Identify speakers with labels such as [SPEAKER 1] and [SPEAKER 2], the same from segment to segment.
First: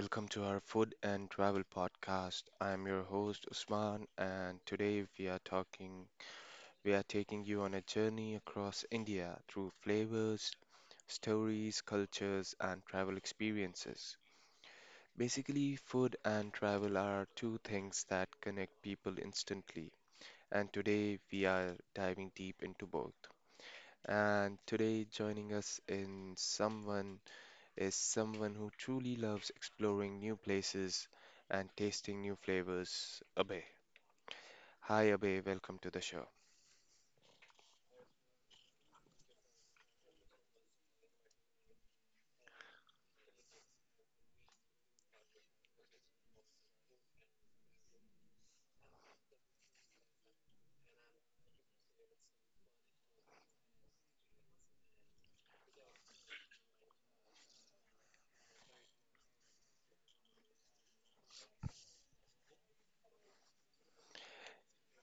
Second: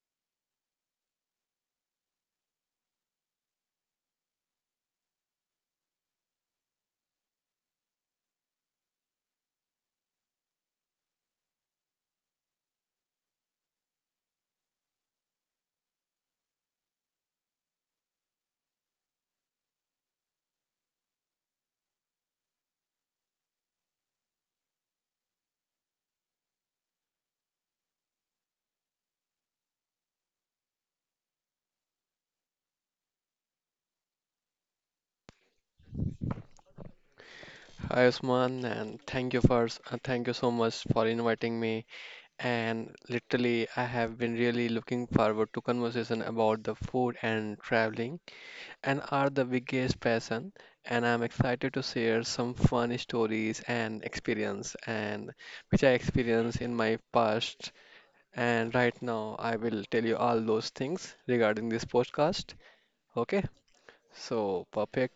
[SPEAKER 1] welcome to our food and travel podcast. I'm your host Usman, and today we are taking you on a journey across India through flavors, stories, cultures, and travel experiences. Basically, food and travel are two things that connect people instantly, and today we are diving deep into both. And today, joining us in someone is someone who truly loves exploring new places and tasting new flavors. Abhay. Hi, Abhay. Welcome to the show.
[SPEAKER 2] Hi Usman, and thank you so much for inviting me. And literally, I have been really looking forward to conversation about the food and traveling, and are the biggest passion. And I'm excited to share some fun stories and experience, and which I experienced in my past. And right now, I will tell you all those things regarding this podcast. Okay, so perfect.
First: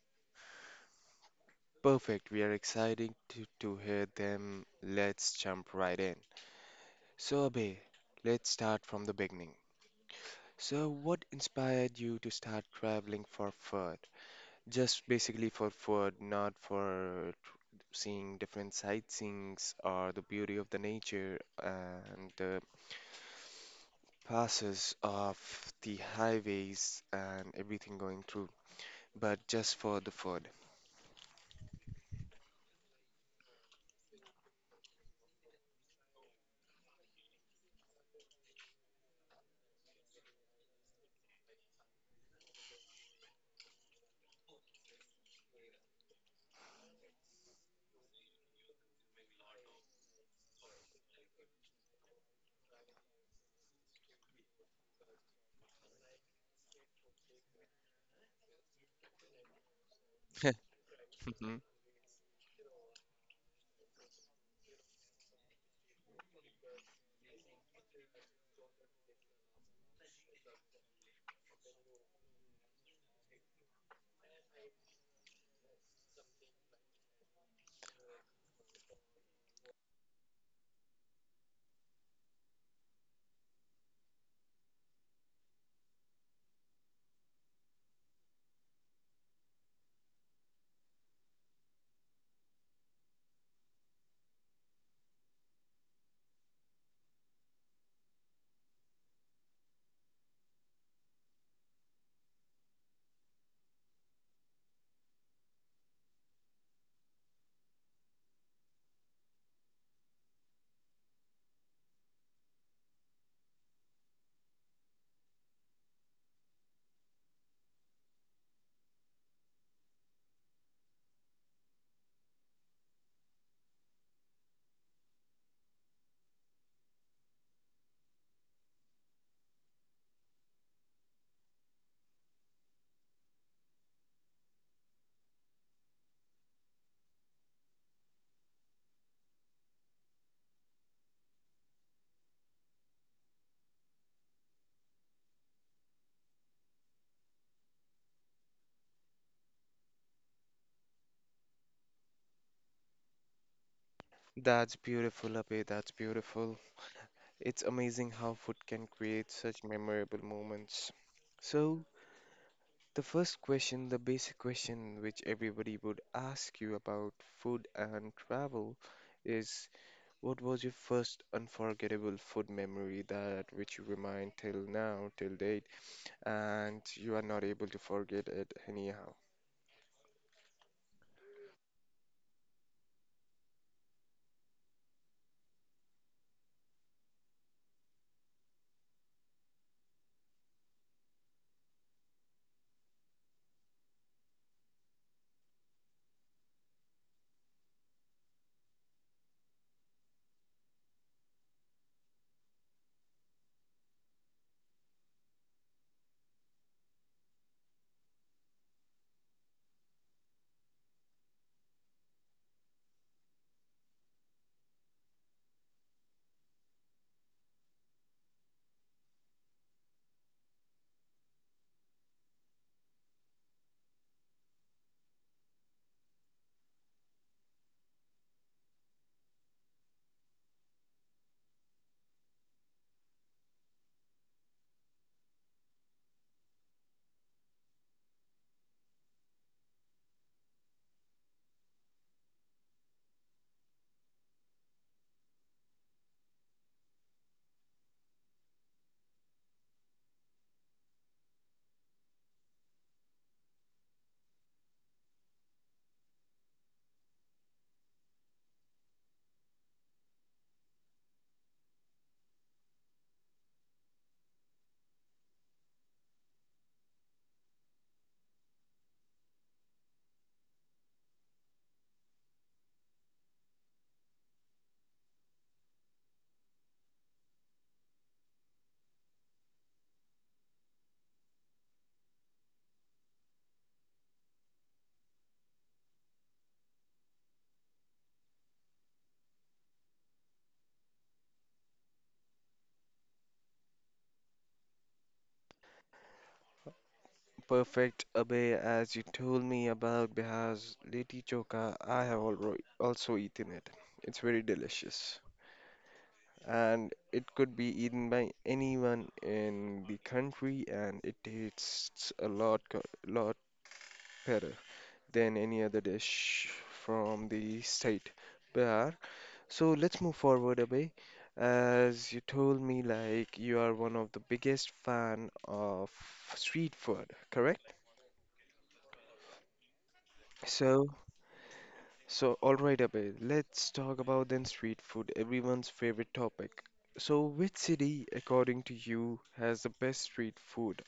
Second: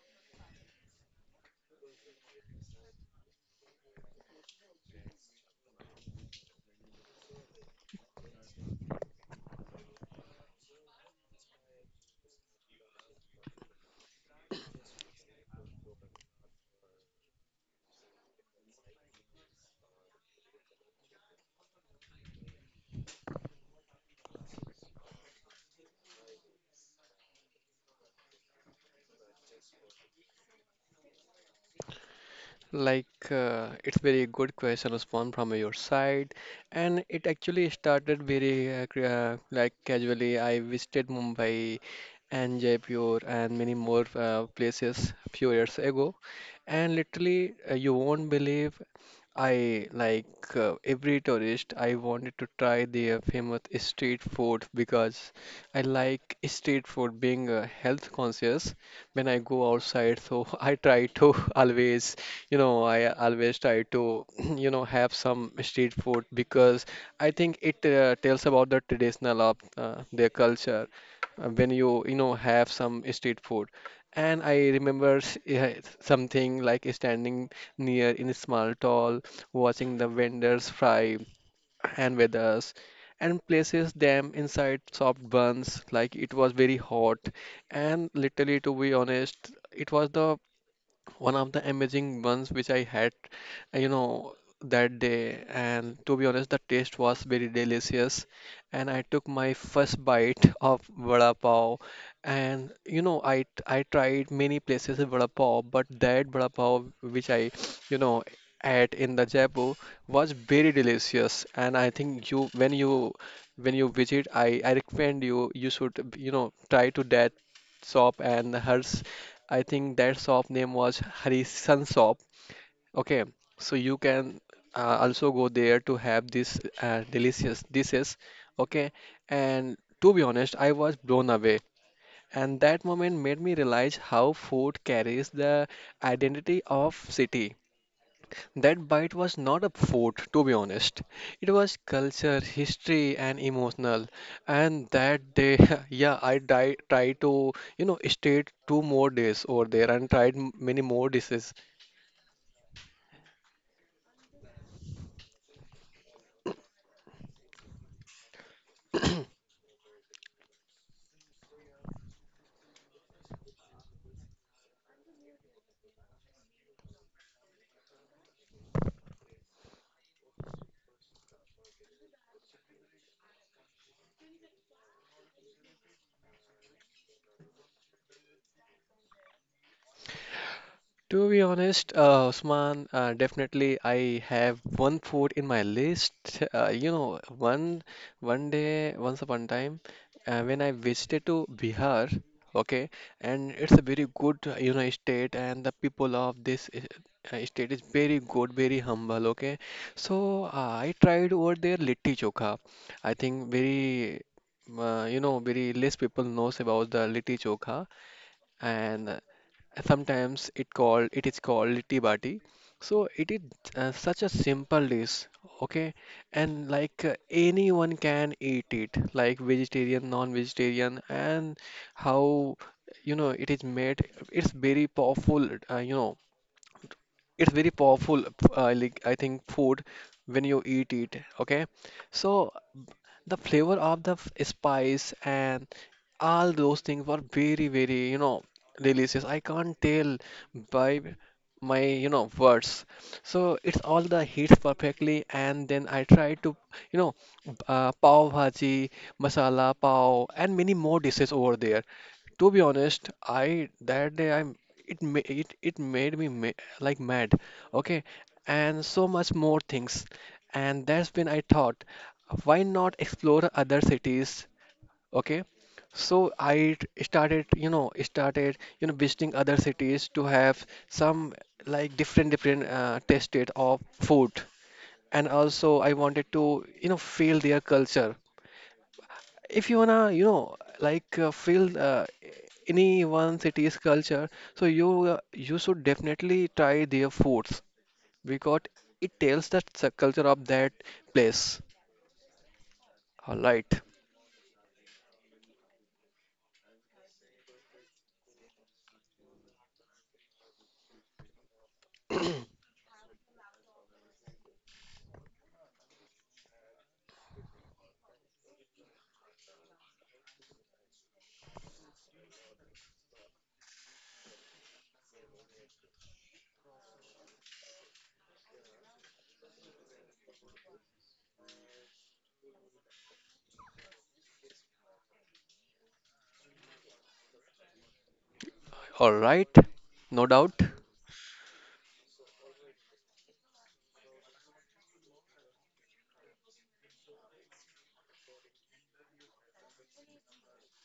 [SPEAKER 1] Perfect. We are excited to hear them. Let's jump right in. So, Abhay, let's start from the beginning. So, what inspired you to start traveling for food? Just basically for food, not for seeing different sightseeings or the beauty of the nature and passes of the highways and everything going through, but just for the food.
[SPEAKER 2] Like, it's very good question, Usman, from your side. And it actually started very like casually. I visited Mumbai and Jaipur and many more places a few years ago. And literally, you won't believe I like every tourist. I wanted to try their famous street food because I like street food being health conscious when I go outside. So I try to
[SPEAKER 1] Mhm.
[SPEAKER 2] always, I always try to, have some street food because I think it tells about the traditional of their culture when you, have some street food. And I remember yeah, something like standing near in a small stall, watching the vendors fry and with us, and places them inside soft buns like it was very hot. And literally, to be honest, it was the one of the amazing ones which I had, uh, you know, that day. And to be honest, the taste was very delicious. And I took my first bite of vada pav. And I tried many places of vada pav, but that vada pav which I, you know, ate in the Jaipur was very delicious. And I think you, when you visit, I recommend you should try to that shop and hers. I think that shop name was Harisan shop. Okay, so you can also go there to have this delicious dishes. Okay, and to be honest, I was blown away, and that moment made me realize how food carries the identity of city. That bite was not a food, to be honest. It was culture, history, and emotional. And that day, yeah, tried to, stayed two more days over there and tried many more dishes.
[SPEAKER 1] That's beautiful, Abhay. That's beautiful. It's amazing how food can create such memorable moments. So, the first question, the basic question which everybody would ask you about food and travel is, what was your first unforgettable food memory that which you remind till now, till date, and you are not able to forget it anyhow?
[SPEAKER 2] To be honest, Usman, definitely I have one food in my list. Uh, you know, one one day, once upon a time, when I visited to Bihar, okay, and it's a very good, state, and the people of this state is very good, very humble, okay. So I tried over there litti chokha. I think very less people knows about the litti chokha, and sometimes it is called litti bati. So it is such a simple dish, okay, and like anyone can eat it, like vegetarian, non-vegetarian, and how you know it is made. It's very powerful, uh, you know it's very powerful, like I think food when you eat it. Okay, so the flavor of the spice and all those things were very delicious. I can't tell by my words. So it's all the heats perfectly, and then I try to you know pav bhaji, masala pav, and many more dishes over there. To be honest, I that day I it made me like mad. Okay, and so much more things. And that's when I thought, why not explore other cities? Okay, so I t- started you know visiting other cities to have some like different different tasted of food. And also I wanted to feel their culture. If you wanna feel any one city's culture, so you should definitely try their foods, because it tells that the culture of that place. All right.
[SPEAKER 1] Perfect, abe, as you told me about Bihar's Liti Choka. I have also eaten it. It's very delicious and it could be eaten by anyone in the country, and it tastes a lot better than any other dish from the state Bihar. So let's move forward, abe. As you told me, like, you are one of the biggest fan of street food, correct?
[SPEAKER 2] All right. No doubt.
[SPEAKER 1] So all right, Abhay, let's talk about then street food, everyone's favorite topic. So, which city, according to you, has the best street food?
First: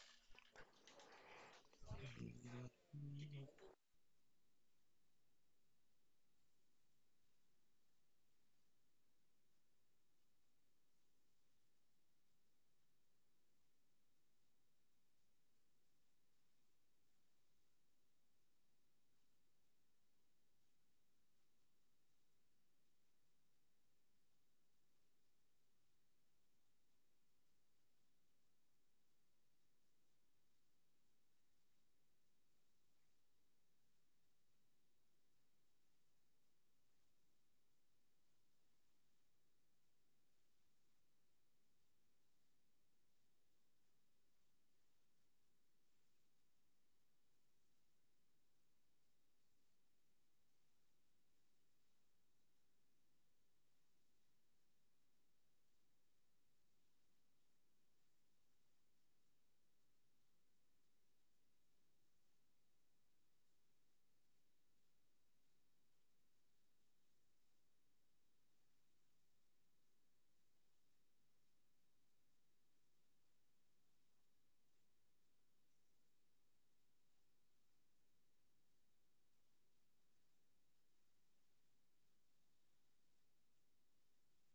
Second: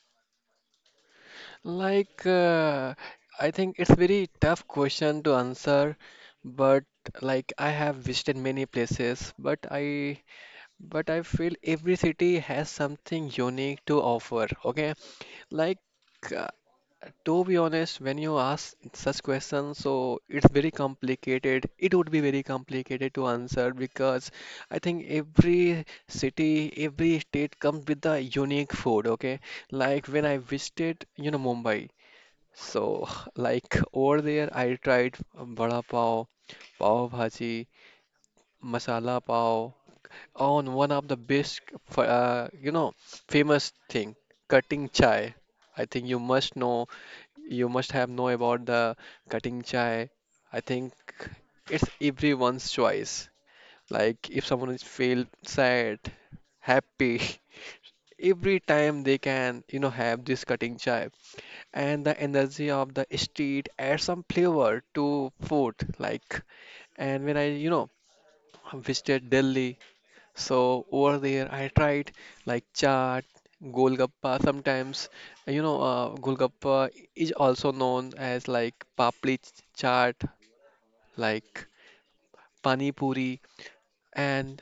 [SPEAKER 2] Like I think it's very tough question to answer, but like I have visited many places, but I feel every city has something unique to offer. Okay, like uh, to be honest, when you ask such questions, so it's very complicated. It would be very complicated to answer, because I think every city, every state comes with a unique food, okay? Like when I visited, Mumbai. So like over there I tried vada pav, pav bhaji, masala pav, on one of the best f- uh, you know, famous thing, cutting chai. I think you must have know about the cutting chai. I think it's everyone's choice. Like if someone is feel sad, happy, every time they can, have this cutting chai. And the energy of the street adds some flavor to food. Like and when I, visited Delhi, so over there, I tried like chaat, golgappa. Sometimes, golgappa is also known as like papli chaat, like pani puri. And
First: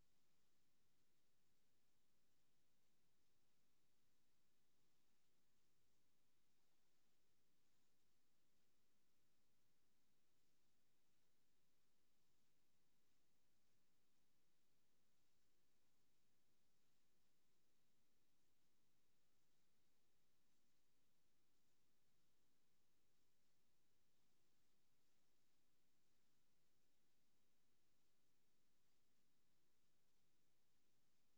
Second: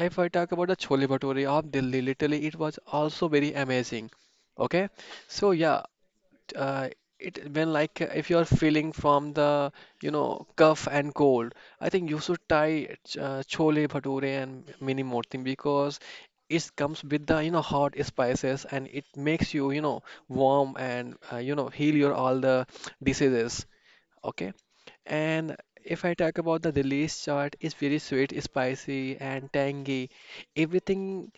[SPEAKER 2] if I talk about the chole bhature of Delhi, literally it was also very amazing. Okay, so yeah, uh, it when like if you're feeling from the cough and cold, I think you should try chole bhature and mini more thing, because it comes with the hot spices, and it makes you you know warm, and heal your all the diseases. Okay. And if I talk about the release chart, it's very sweet, spicy, and tangy. Everything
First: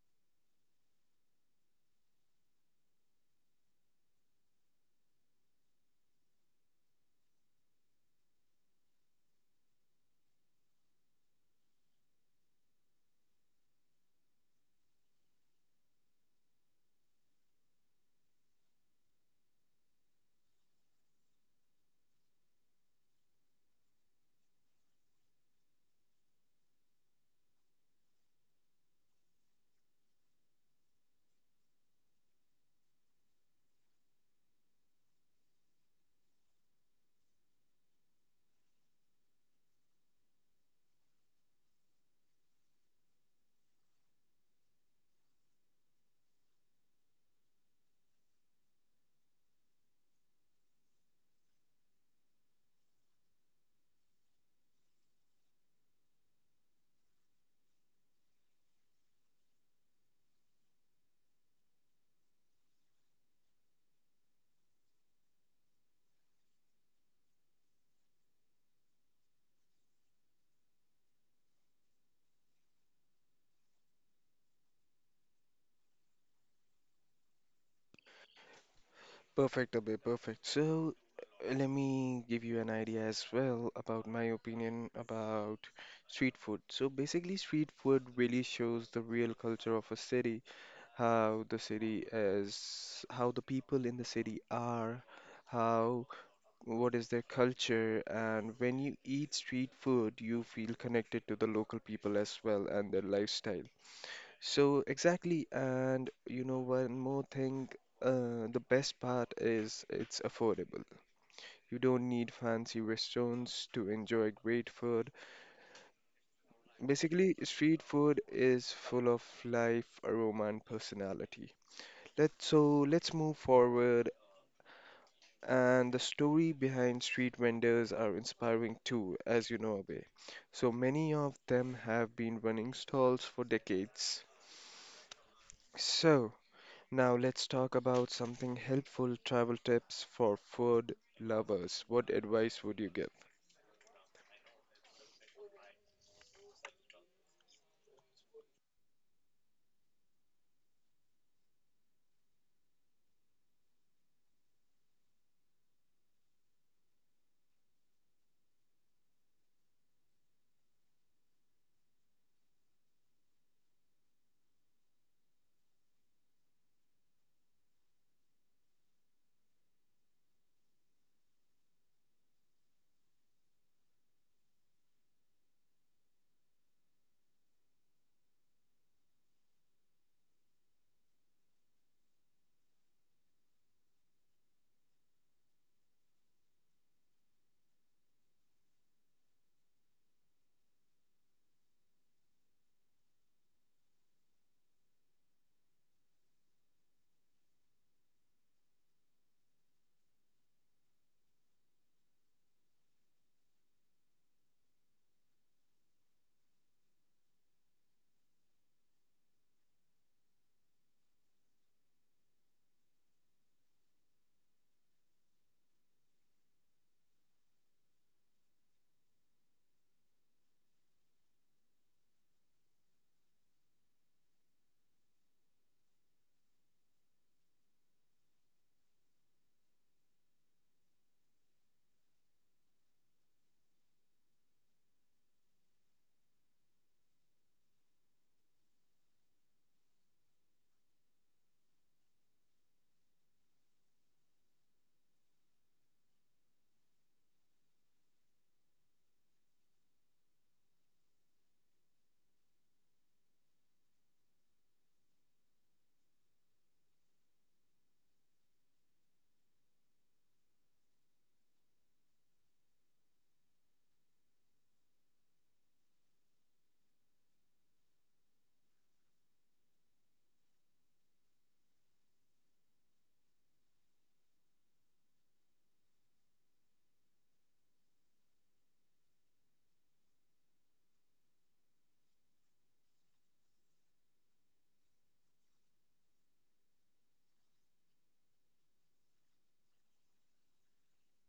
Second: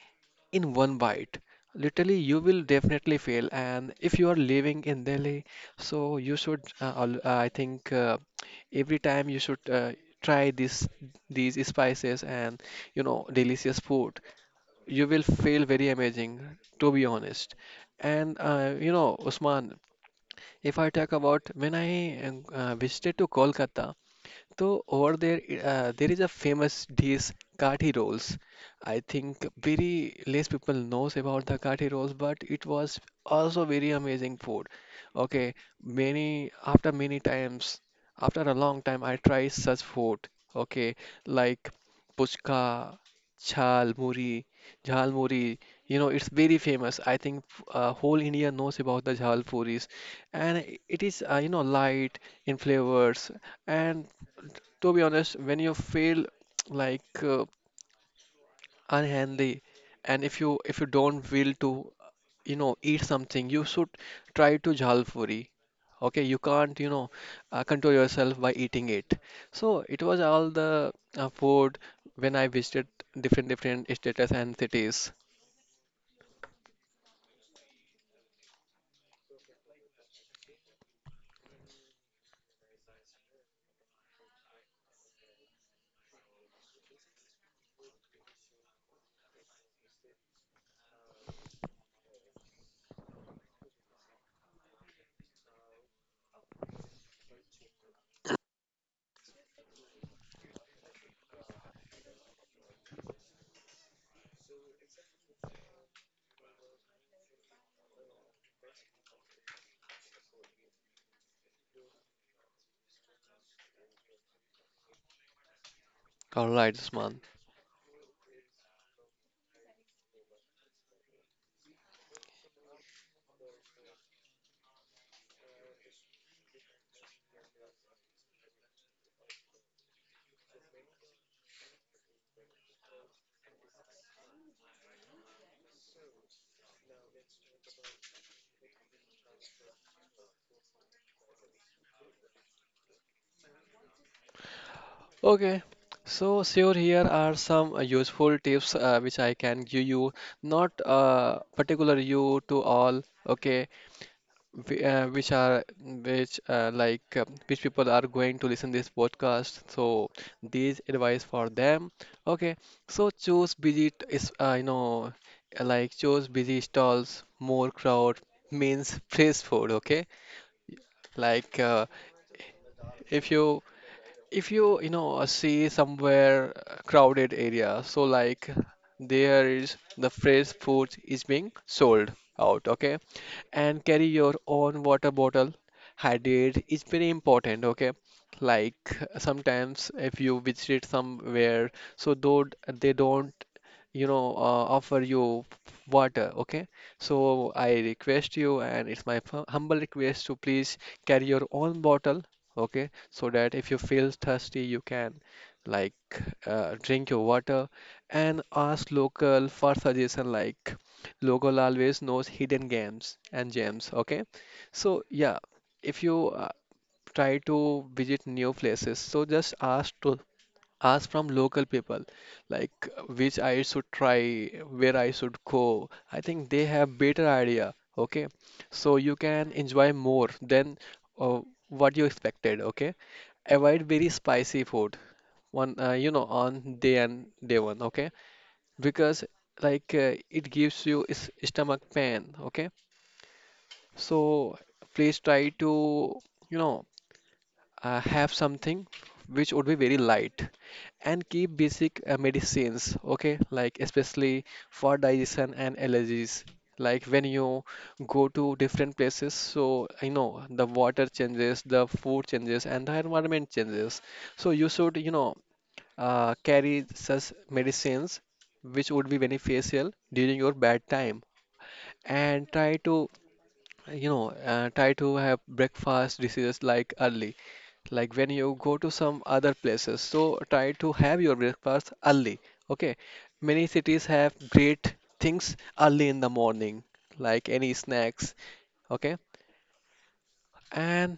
[SPEAKER 2] in one bite. Literally, you will definitely fail. And if you are living in Delhi, so you should, I think, every time you should try this these spices and delicious food. You will feel very amazing, to be honest. And Usman, if I talk about when I visited to Kolkata. So, over there, there is a famous dish, kathi rolls. I think very less people knows about the kathi rolls, but it was also very amazing food. Okay, many after many times, after a long time, I try such food. Okay, like puchka, chhal muri, jhal muri. You know, it's very famous. I think whole India knows about the jhal puris, and it is light in flavors, and to be honest, when you feel like unhealthy, and if you don't will to eat something, you should try to jhalpuri. Okay, you can't control yourself by eating it. So it was all the food when I visited different different states and cities.
[SPEAKER 1] Perfect, Abhay, perfect. So, let me give you an idea as well about my opinion about street food. So, basically, street food really shows the real culture of a city, how the city is, how the people in the city are, how, what is their culture, and when you eat street food, you feel connected to the local people as well and their lifestyle. So exactly, and you know one more thing, the best part is it's affordable. You don't need fancy restaurants to enjoy great food.
[SPEAKER 2] All right, Usman.
[SPEAKER 1] Basically, street food is full of life, aroma, and personality. Let's move forward. And the story behind street vendors are inspiring too, as you know, Abhay. So many of them have been running stalls for decades. So, now let's talk about something helpful, travel tips for food lovers. What advice would you give?
[SPEAKER 2] Okay, so sure, here are some useful tips, which I can give you, not particular you to all. Okay, whi- uh, which are which people are going to listen this podcast, so these advice for them. Okay, so choose busy t- is choose busy stalls, more crowd means fresh food. Okay, like if you if you you know see somewhere crowded area, so like there is the fresh food is being sold out. Okay, and carry your own water bottle. Hydrate is very important. Okay, like sometimes, if you visit somewhere, so though they don't offer you water. Okay, so I request you, and it's my humble request to please carry your own bottle. Okay, so that if you feel thirsty, you can, like, drink your water. And ask local for suggestion. Like, local always knows hidden games and gems. Okay, so yeah, if you try to visit new places, so just ask from local people, like which I should try, where I should go. I think they have better idea. Okay, so you can enjoy more than uh, what you expected. Okay, avoid very spicy food one on day and day one. Okay, because like it gives you stomach pain. Okay, so please try to you know have something which would be very light. And keep basic medicines. Okay, like especially for digestion and allergies. Like when you go to different places, so the water changes, the food changes, and the environment changes. So you should carry such medicines which would be beneficial during your bad time. And try to have breakfast decisions like early, like when you go to some other places. So try to have your breakfast early. Okay, many cities have great things early in the morning, like any snacks. Okay, and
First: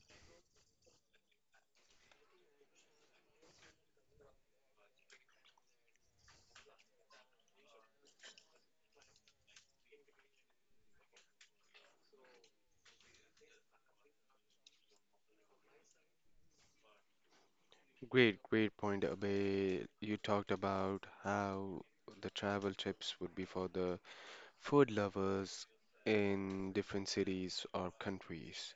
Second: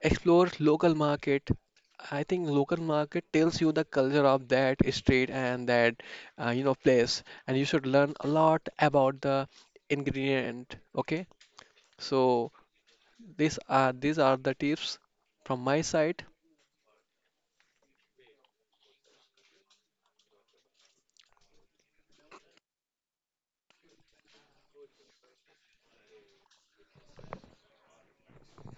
[SPEAKER 2] explore local market. I think local market tells you the culture of that street and that place, and you should learn a lot about the ingredient. Okay, so. These are the tips from my side.
[SPEAKER 1] Great, great point, Abhay. You talked about how the travel tips would be for the food lovers in different cities or countries.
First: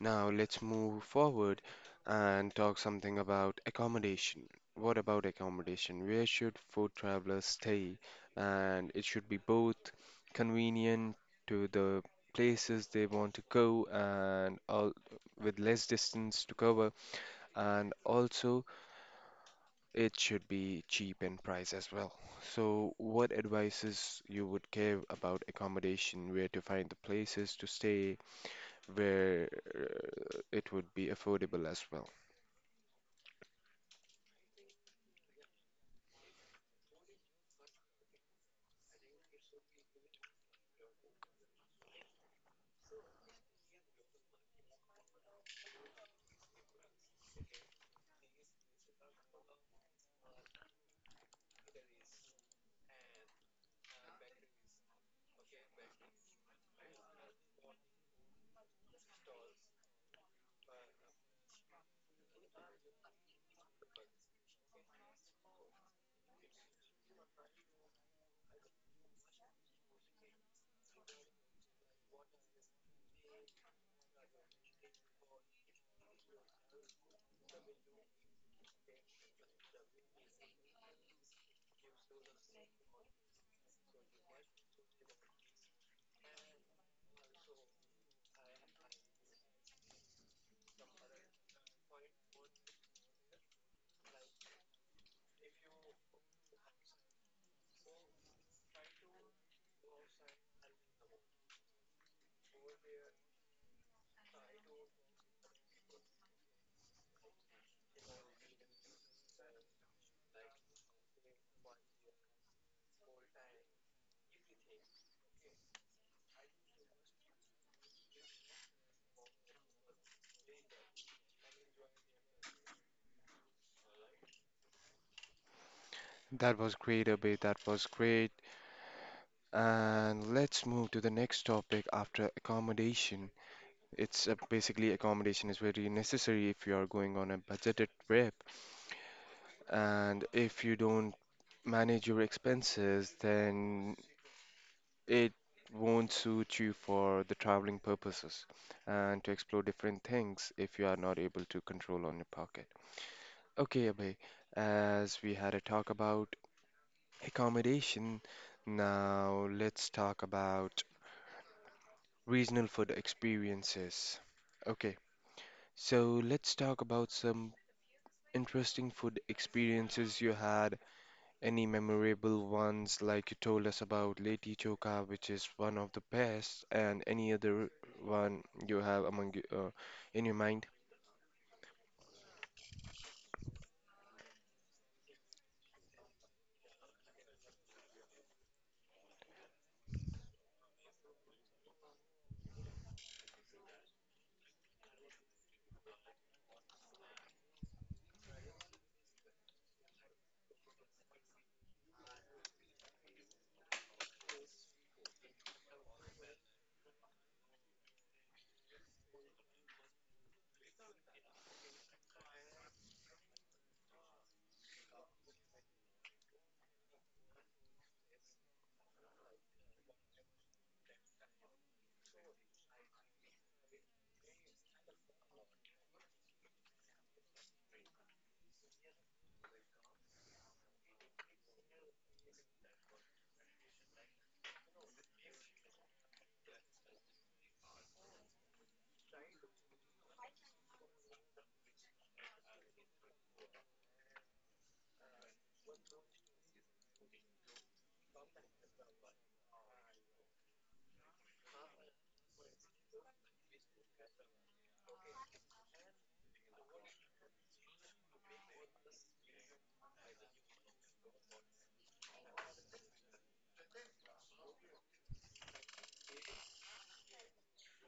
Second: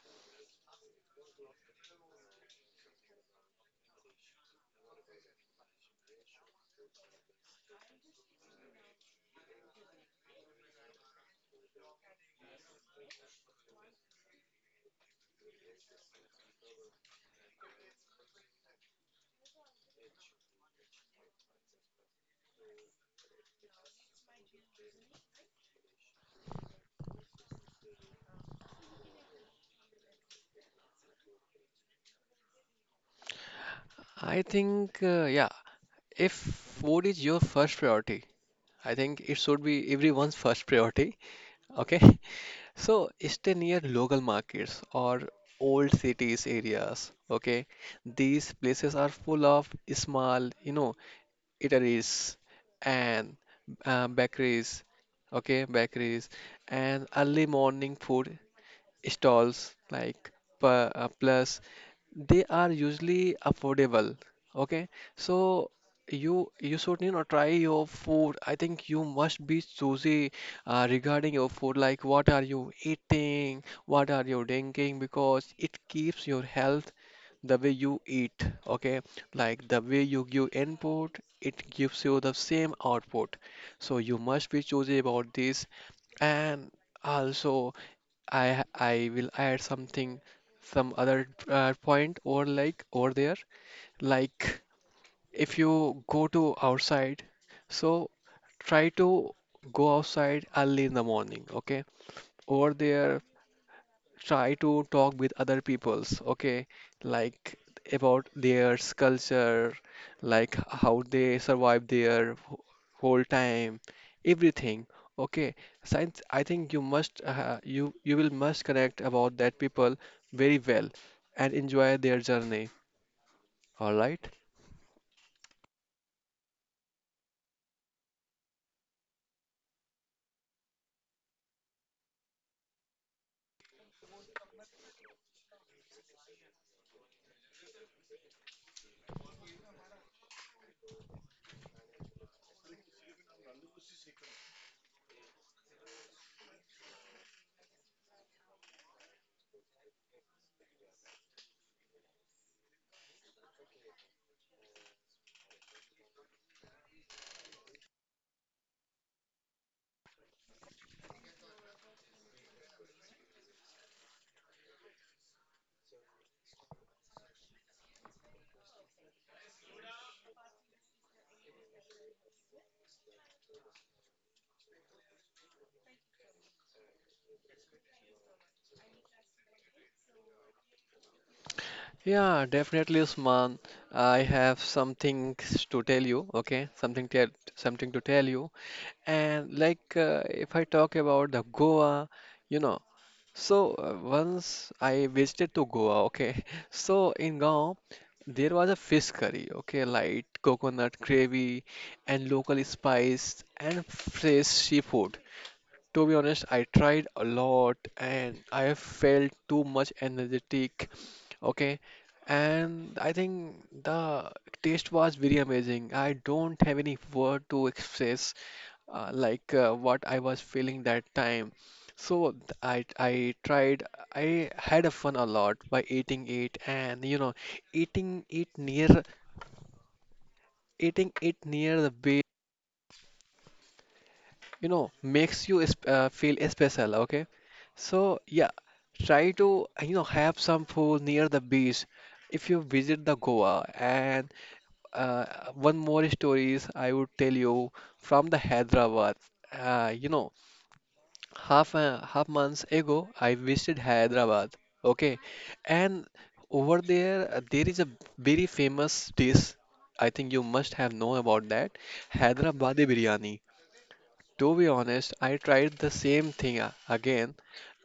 [SPEAKER 1] Now let's move forward and talk something about accommodation. What about accommodation? Where should food travelers stay? And it should be both convenient to the places they want to go and all, with less distance to cover, and also it should be cheap in price as well. So, what advices you would give about accommodation, where to find the places to stay, where it would be affordable as well.
[SPEAKER 2] I think yeah, if food is your first priority, I think it should be everyone's first priority. Okay, so stay near local markets or old cities areas. Okay, these places are full of small, you know, eateries and bakeries. Okay, bakeries and early morning food stalls like pu- plus they are usually affordable. Okay, so you should, you know, try your food. I think you must be choosy regarding your food, like what are you eating, what are you drinking, because it keeps your health the way you eat. Okay, like the way you give input, it gives you the same output. So you must be choosy about this, and also I will add something, some other point or like over there. Like if you go to outside, so try to go outside early in the morning. Okay, over there try to talk with other peoples. Okay, like about their culture, like how they survive their whole time, everything. Okay, science, I think you must you will must connect about that people very well and enjoy their journey. All right.
[SPEAKER 1] That was great, Abhay. That was great. And let's move to the next topic after accommodation. It's basically accommodation is very necessary if you are going on a budgeted trip. And if you don't manage your expenses, then it won't suit you for the traveling purposes and to explore different things if you are not able to control on your pocket. Okay, Abhay, as we had a talk about accommodation. Now let's talk about regional food experiences. Okay, so let's talk about some interesting food experiences you had. Any memorable ones, like you told us about Leti Choka, which is one of the best, and any other one you have among in your mind?
[SPEAKER 2] Yeah, definitely, Usman, I have something to tell you. Okay, something to tell you. And like if I talk about the Goa, you know, so once I visited to Goa, okay. So in Goa, there was a fish curry, okay, light coconut gravy and local spice and fresh seafood. To be honest, I tried a lot and I felt too much energetic. Okay. And I think the taste was very amazing. I don't have any word to express what I was feeling that time. So I tried, I had a fun a lot by eating it, and you know eating it near eating it near the bay, you know, makes you feel special. Okay, so yeah, try to, you know, have some food near the beach if you visit the Goa. And uh, one more stories I would tell you from the Hyderabad. You know, half a half months ago I visited Hyderabad. Okay, and over there there is a very famous dish. I think you must have known about that, Hyderabadi biryani. To be honest, I tried the same thing again,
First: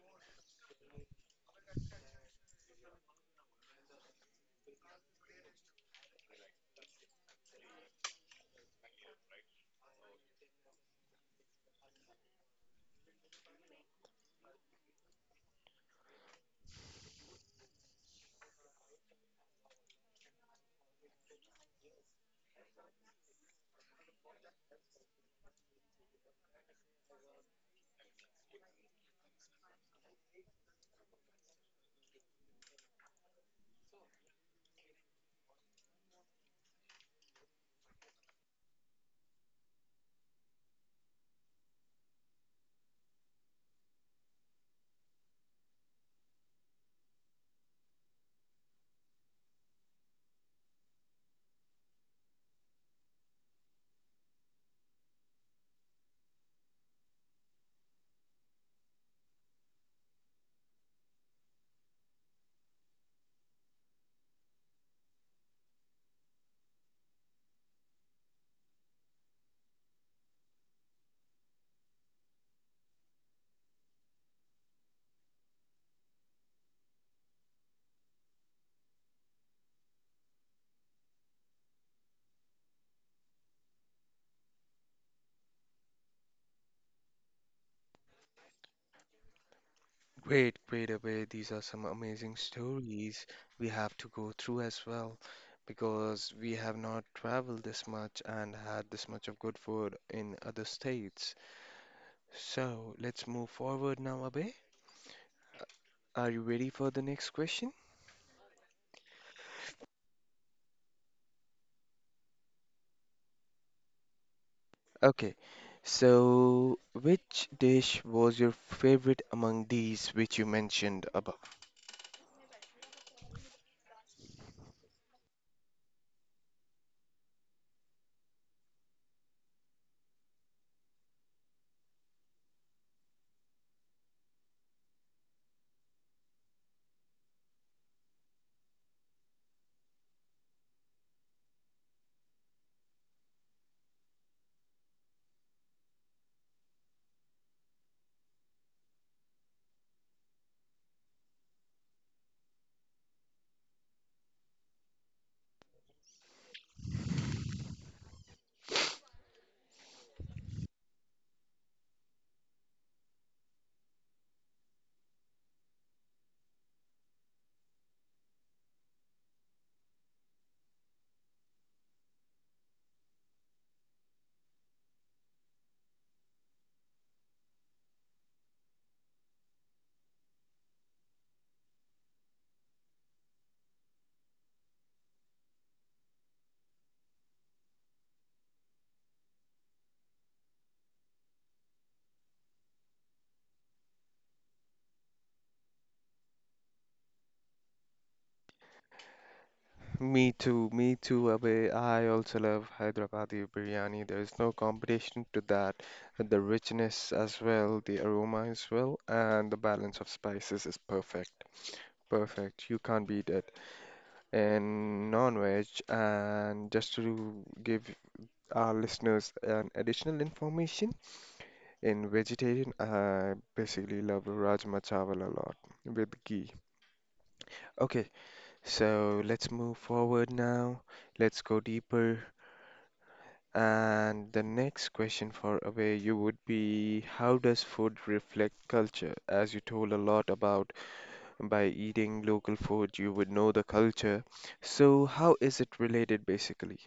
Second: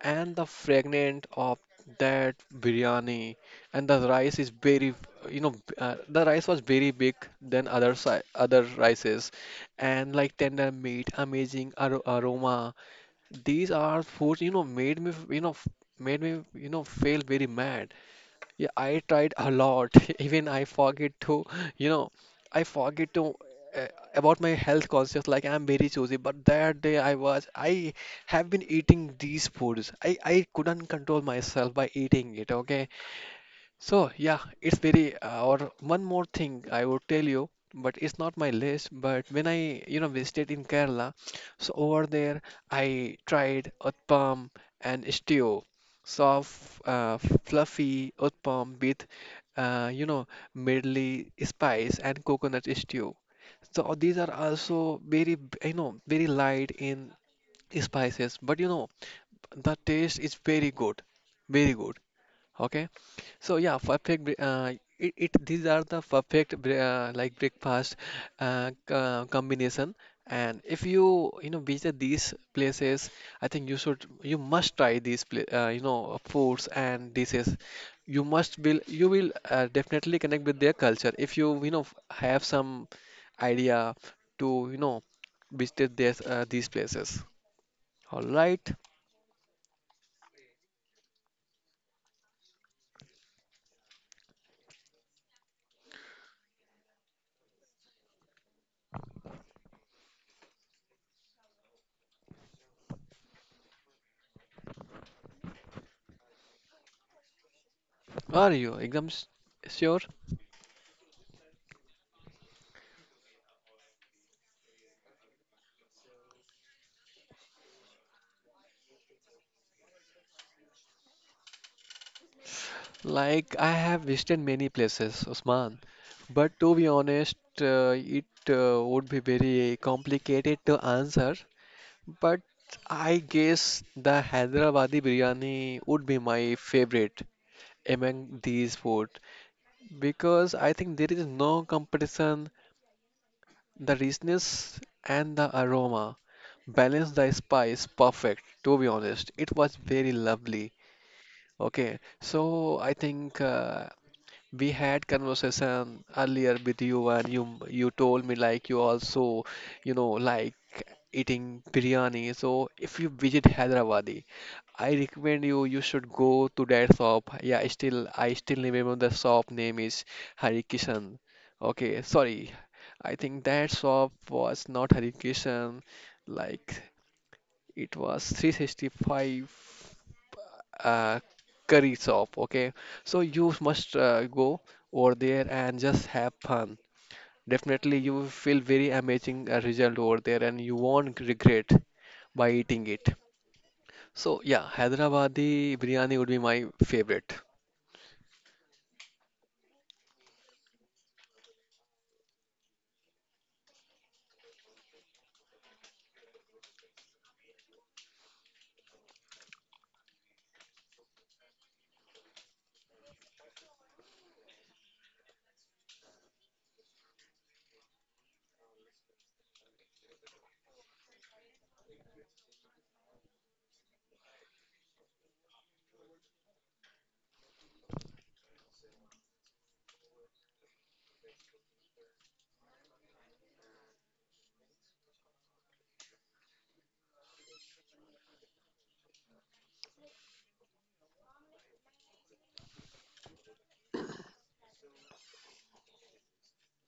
[SPEAKER 2] and the fragrance of that biryani, and the rice is very, you know, the rice was very big than other rices, and like tender meat, amazing ar aroma. These are foods, you know, made me, made me, you know, feel very mad. Yeah, I tried a lot. Even I forget to, you know, I forget to uh, about my health conscious. Like I'm very choosy, but that day I have been eating these foods. I couldn't control myself by eating it. Okay, so yeah, it's very or one more thing I would tell you, but it's not my list. But when I visited in Kerala, so over there I tried Uthapam and stew, soft, fluffy Uthapam with uh, you know medley spice and coconut stew. So these are also very you know very light in spices, but you know the taste is very good, very good. Okay, so yeah, perfect. It, it these are the perfect like breakfast combination. And if you you know visit these places, I think you must try these pla you know foods and dishes. You will definitely connect with their culture if you have some idea to, you know, visit this these places. All right,
[SPEAKER 1] Great, great, Abhay. These are some amazing stories we have to go through as well, because we have not traveled this much and had this much of good food in other states. So let's move forward now, Abhay. Are you ready for the next question?
[SPEAKER 2] are you exams sure?
[SPEAKER 1] Okay, so which dish was your favorite among these which you mentioned above?
[SPEAKER 2] Like I have visited many places, Osman, but to be honest, it would be very complicated to answer. But I guess the Hyderabadi biryani would be my favorite among these food, because I think there is no competition. The richness and the aroma balance the spice perfect. To be honest, it was very lovely. Okay, so I think we had conversation earlier with you, and you told me like you also, you know, like eating biryani. So if you visit Hyderabad, I recommend you should go to that shop. Yeah, I still remember the shop name is Hari Kishan. Okay, sorry. I think that shop was not Hari Kishan. Like it was 365 uh, curry shop. Okay, so you must go over there and just have fun. Definitely, you will feel very amazing result over there, and you won't regret by eating it. So yeah, Hyderabadi biryani would be my favorite.
[SPEAKER 1] Me too, Abhay. I also love Hyderabadi biryani. There is no competition to that. The richness as well, the aroma as well, and the balance of spices is perfect. Perfect. You can't beat it. And non-veg, and just to give our listeners an additional information, in vegetarian, I basically love Rajma Chawal a lot with ghee. Okay, so let's move forward now. Let's go deeper. And the next question for Away you would be, how does food reflect culture? As you told a lot about, by eating local food, you would know the culture. So how is it related basically?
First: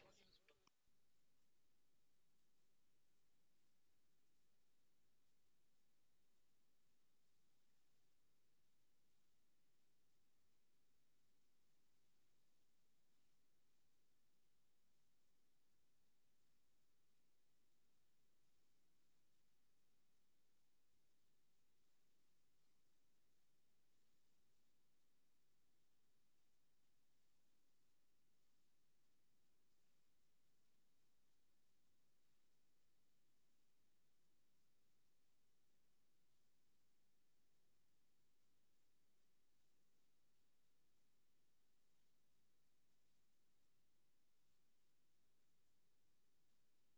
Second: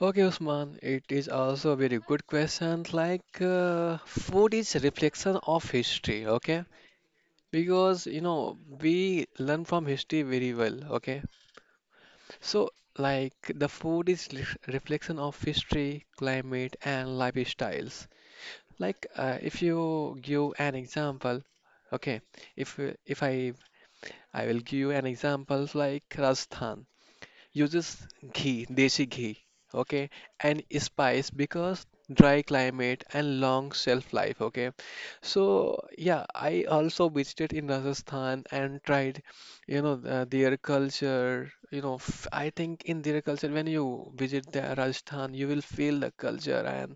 [SPEAKER 2] Okay, Usman, it is also a very good question. Like, food is reflection of history, okay? Because, you know, we learn from history very well, okay? So, like, the food is reflection of history, climate, and lifestyles. Like, if you give an example, okay, if I will give you an example like Rajasthan uses ghee, desi ghee, okay, and spice because dry climate and long shelf life, okay. So yeah, I also visited in Rajasthan and tried, you know, their culture. You know, f I think in their culture, when you visit the Rajasthan, you will feel the culture and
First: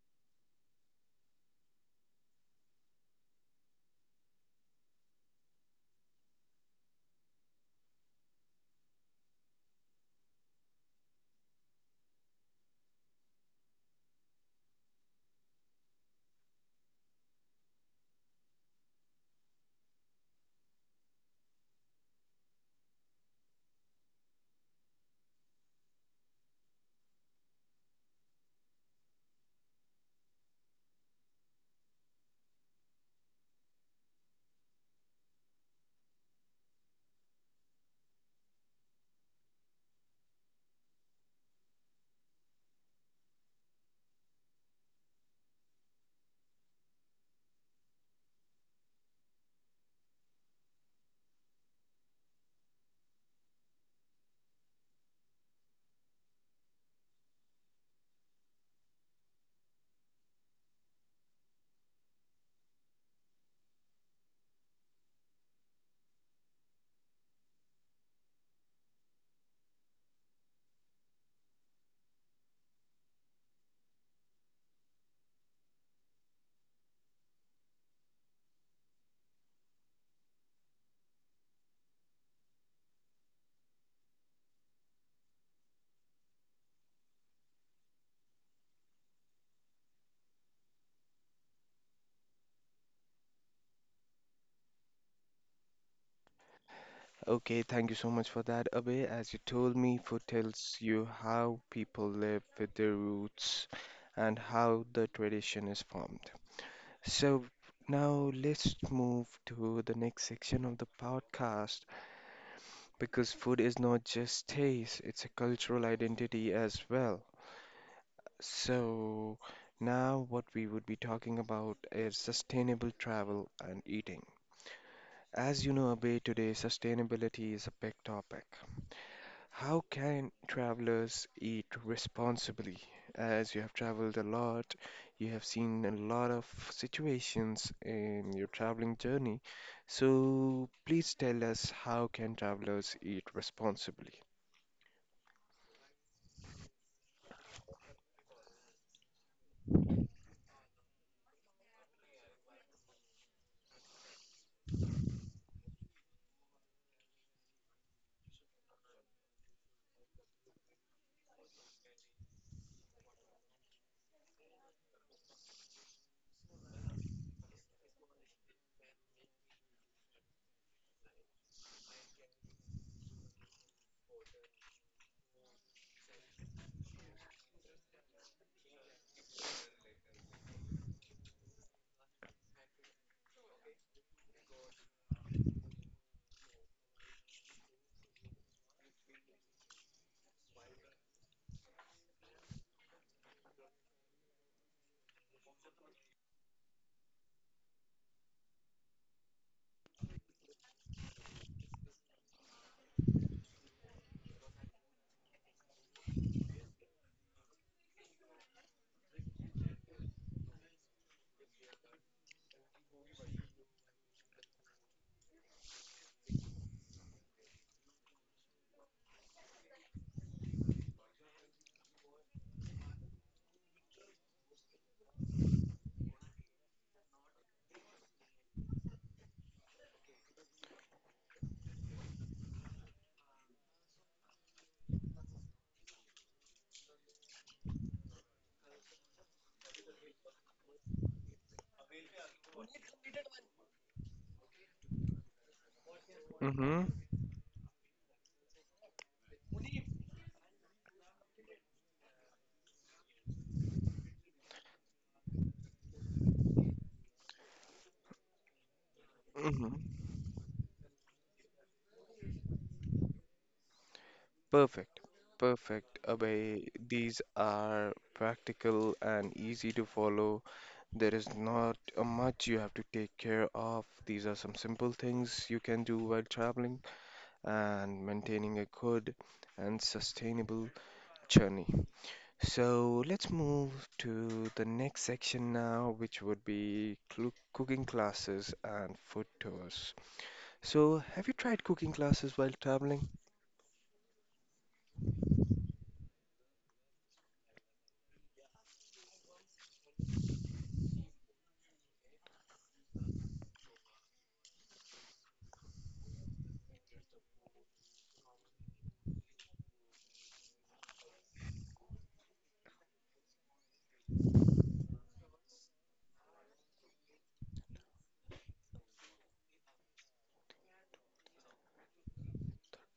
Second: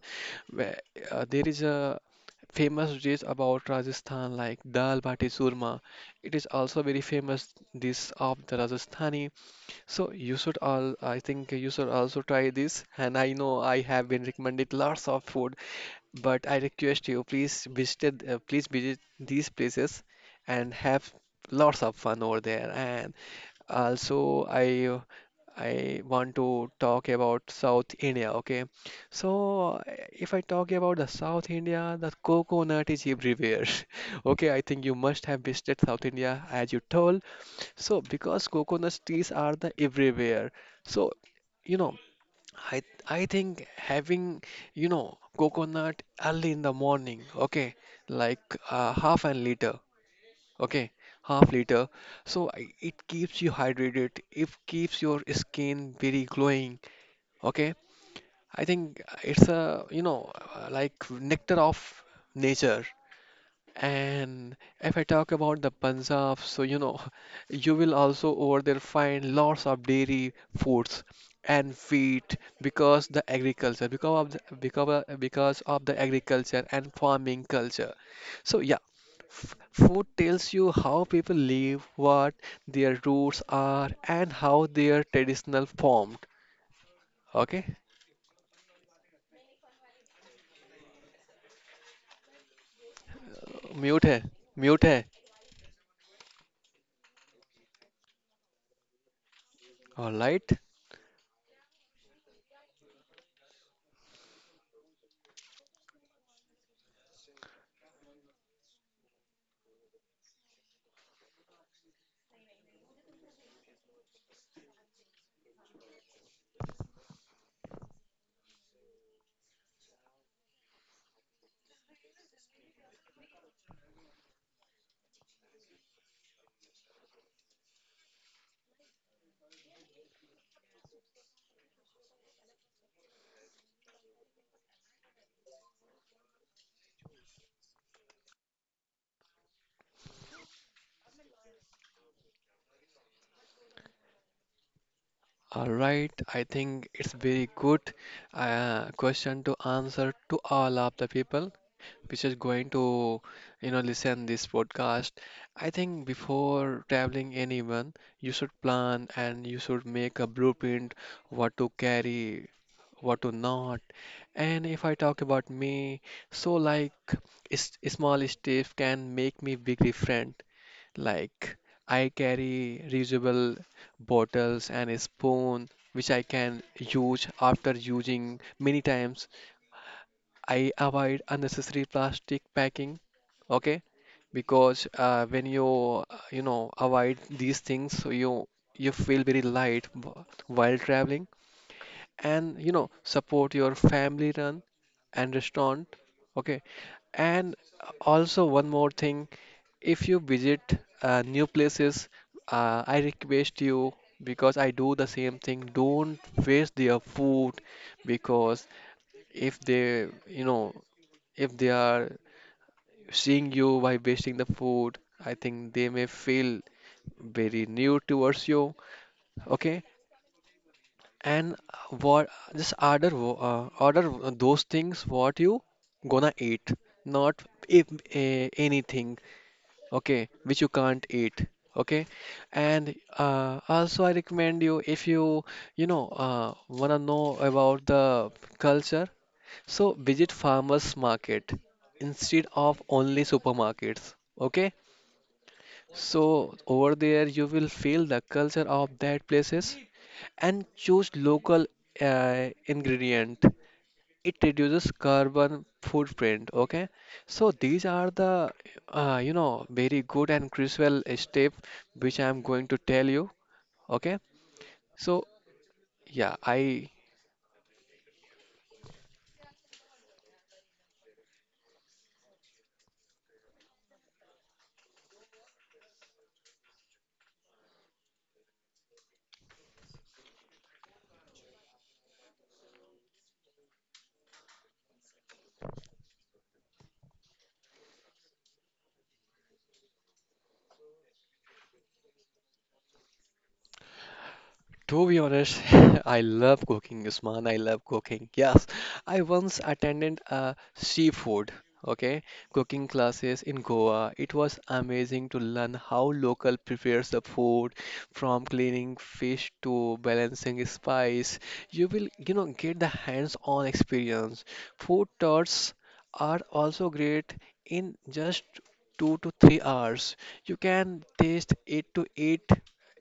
[SPEAKER 2] where, there is a famous dish about Rajasthan like dal bati surma. It is also very famous dish of the Rajasthani, so you should all, I think you should also try this. And I know I have been recommended lots of food, but I request you, please visit these places and have lots of fun over there. And also, I want to talk about South India. Okay, so if I talk about the South India, the coconut is everywhere. Okay, I think you must have visited South India as you told. So because coconut trees are the everywhere, so you know. I I think having, you know, coconut early in the morning, okay, like half an liter, okay, half liter. So it keeps you hydrated. It keeps your skin very glowing, okay. I think it's a, you know, like nectar of nature. And if I talk about the Punjab, so you know, you will also over there find lots of dairy foods and wheat because the agriculture, because of the agriculture and farming culture. So yeah, food tells you how people live, what their roots are, and how their traditional formed. Okay, mute है, mute है.
[SPEAKER 1] Okay, thank you so much for that, Abhay. As you told me,
[SPEAKER 2] All
[SPEAKER 1] food
[SPEAKER 2] right.
[SPEAKER 1] tells you how people live with their roots and how the tradition is formed. So now let's move to the next section of the podcast, because food is not just taste, it's a cultural identity as well. So, now what we would be talking about is sustainable travel and eating. As you know, Abhay, today sustainability is a big topic. How can travelers eat responsibly? As you have traveled a lot, you have seen a lot of situations in your traveling journey. So please tell us, how can travelers eat responsibly?
[SPEAKER 2] All right, I think it's very good question to answer to all of the people which is going to, you know, listen this podcast. I think before traveling anyone, you should plan and you should make a blueprint, what to carry, what to not. And if I talk about me, so like small steps can make me big different. Like, I carry reusable bottles and a spoon which I can use after using many times. I avoid unnecessary plastic packing, okay? Because when you you know avoid these things, so you feel very light while traveling and you know support your family run and restaurant. Okay, and also one more thing, if you visit new places, I request you, because I do the same thing, don't waste their food. Because if they, you know, if they are seeing you by wasting the food, I think they may feel very new towards you. Okay, and what, just order those things what you gonna eat, not if anything, okay, which you can't eat. Okay, and also I recommend you, if you you know wanna know about the culture, so visit farmers market instead of only supermarkets. Okay, so over there you will feel the culture of that places. And choose local ingredient, it reduces carbon footprint. Okay, so these are the
[SPEAKER 1] Hmm.
[SPEAKER 2] very good and crucial step which I'm going to tell you. Okay,
[SPEAKER 1] Perfect.
[SPEAKER 2] so
[SPEAKER 1] Perfect,
[SPEAKER 2] yeah, I
[SPEAKER 1] Abhay. These are practical and easy to follow. There is not much you have to take care of. These are some simple things you can do while traveling and maintaining a good and sustainable journey. So let's move to the next section now, which would be cooking classes and food tours. So, have you tried cooking classes while traveling?
[SPEAKER 2] to be honest, I love cooking, Usman, I love cooking. Yes, I once attended a seafood, okay, cooking classes in Goa. It was amazing to learn how local prepares the food, from cleaning fish to balancing spice. You will, you know, get the hands-on experience. Food tours are also great in just 2 to 3 hours. You can taste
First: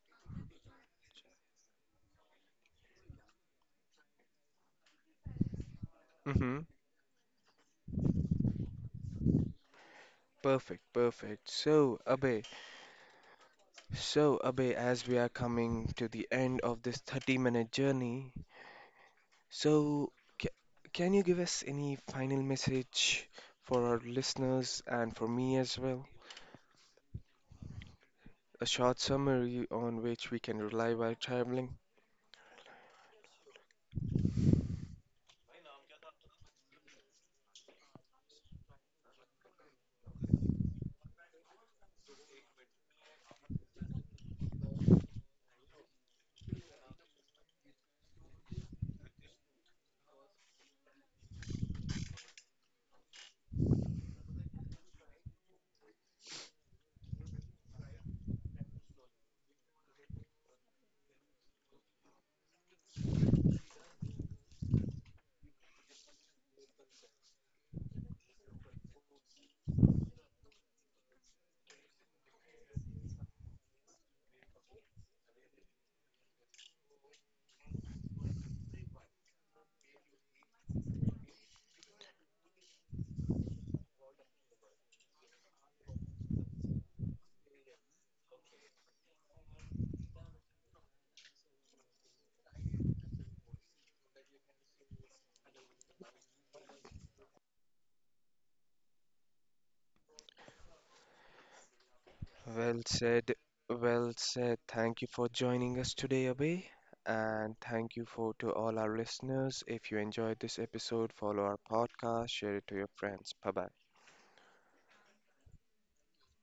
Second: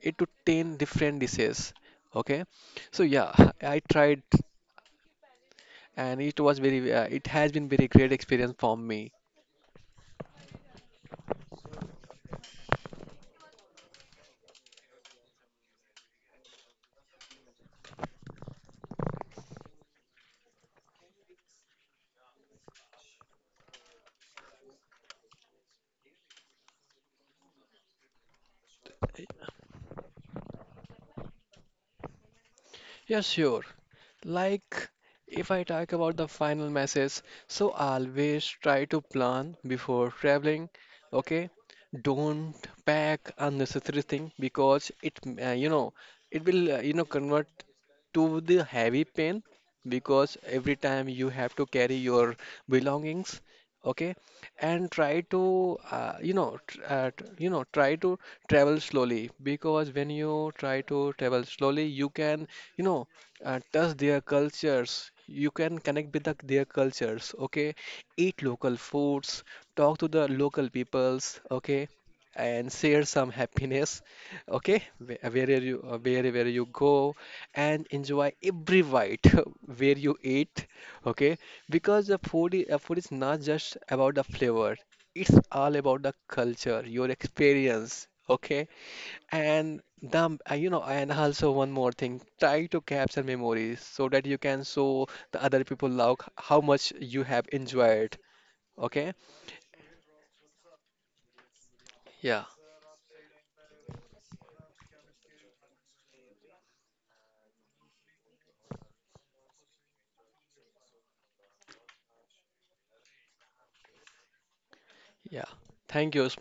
[SPEAKER 2] 8 to 10 different dishes. Okay, so yeah, I tried, and it was very, it has been very great experience for me.
[SPEAKER 1] Perfect, perfect. So Abhay, as we are coming to the end of this 30-minute journey, so ca can you give us any final message for our listeners and for me as well? A short summary on which we can rely while traveling.
[SPEAKER 2] Yeah, sure. Like, if I talk about the final message, so always try to plan before traveling, okay? Don't pack unnecessary thing because it, it will, convert to the heavy pain because every time you have to carry your belongings, okay? And try to, try to travel slowly, because when you try to travel slowly, you can, you know touch their cultures. You can connect with the, their cultures, okay? Eat local foods, talk to the local peoples, okay? And share some happiness, okay? Wherever you go, and enjoy every bite where you eat, okay? Because the food, food is not just about the flavor; it's all about the culture, your experience, okay? And the, and also one more thing, try to capture memories so that you can show the other people like how much you have enjoyed. Okay? Yeah,
[SPEAKER 1] Well said, well said. Thank you for joining us today, Abhay. And thank you for to all our listeners. If you enjoyed this episode, follow our podcast, share it to your friends. Bye bye.
[SPEAKER 2] yeah. Thank you, Usman.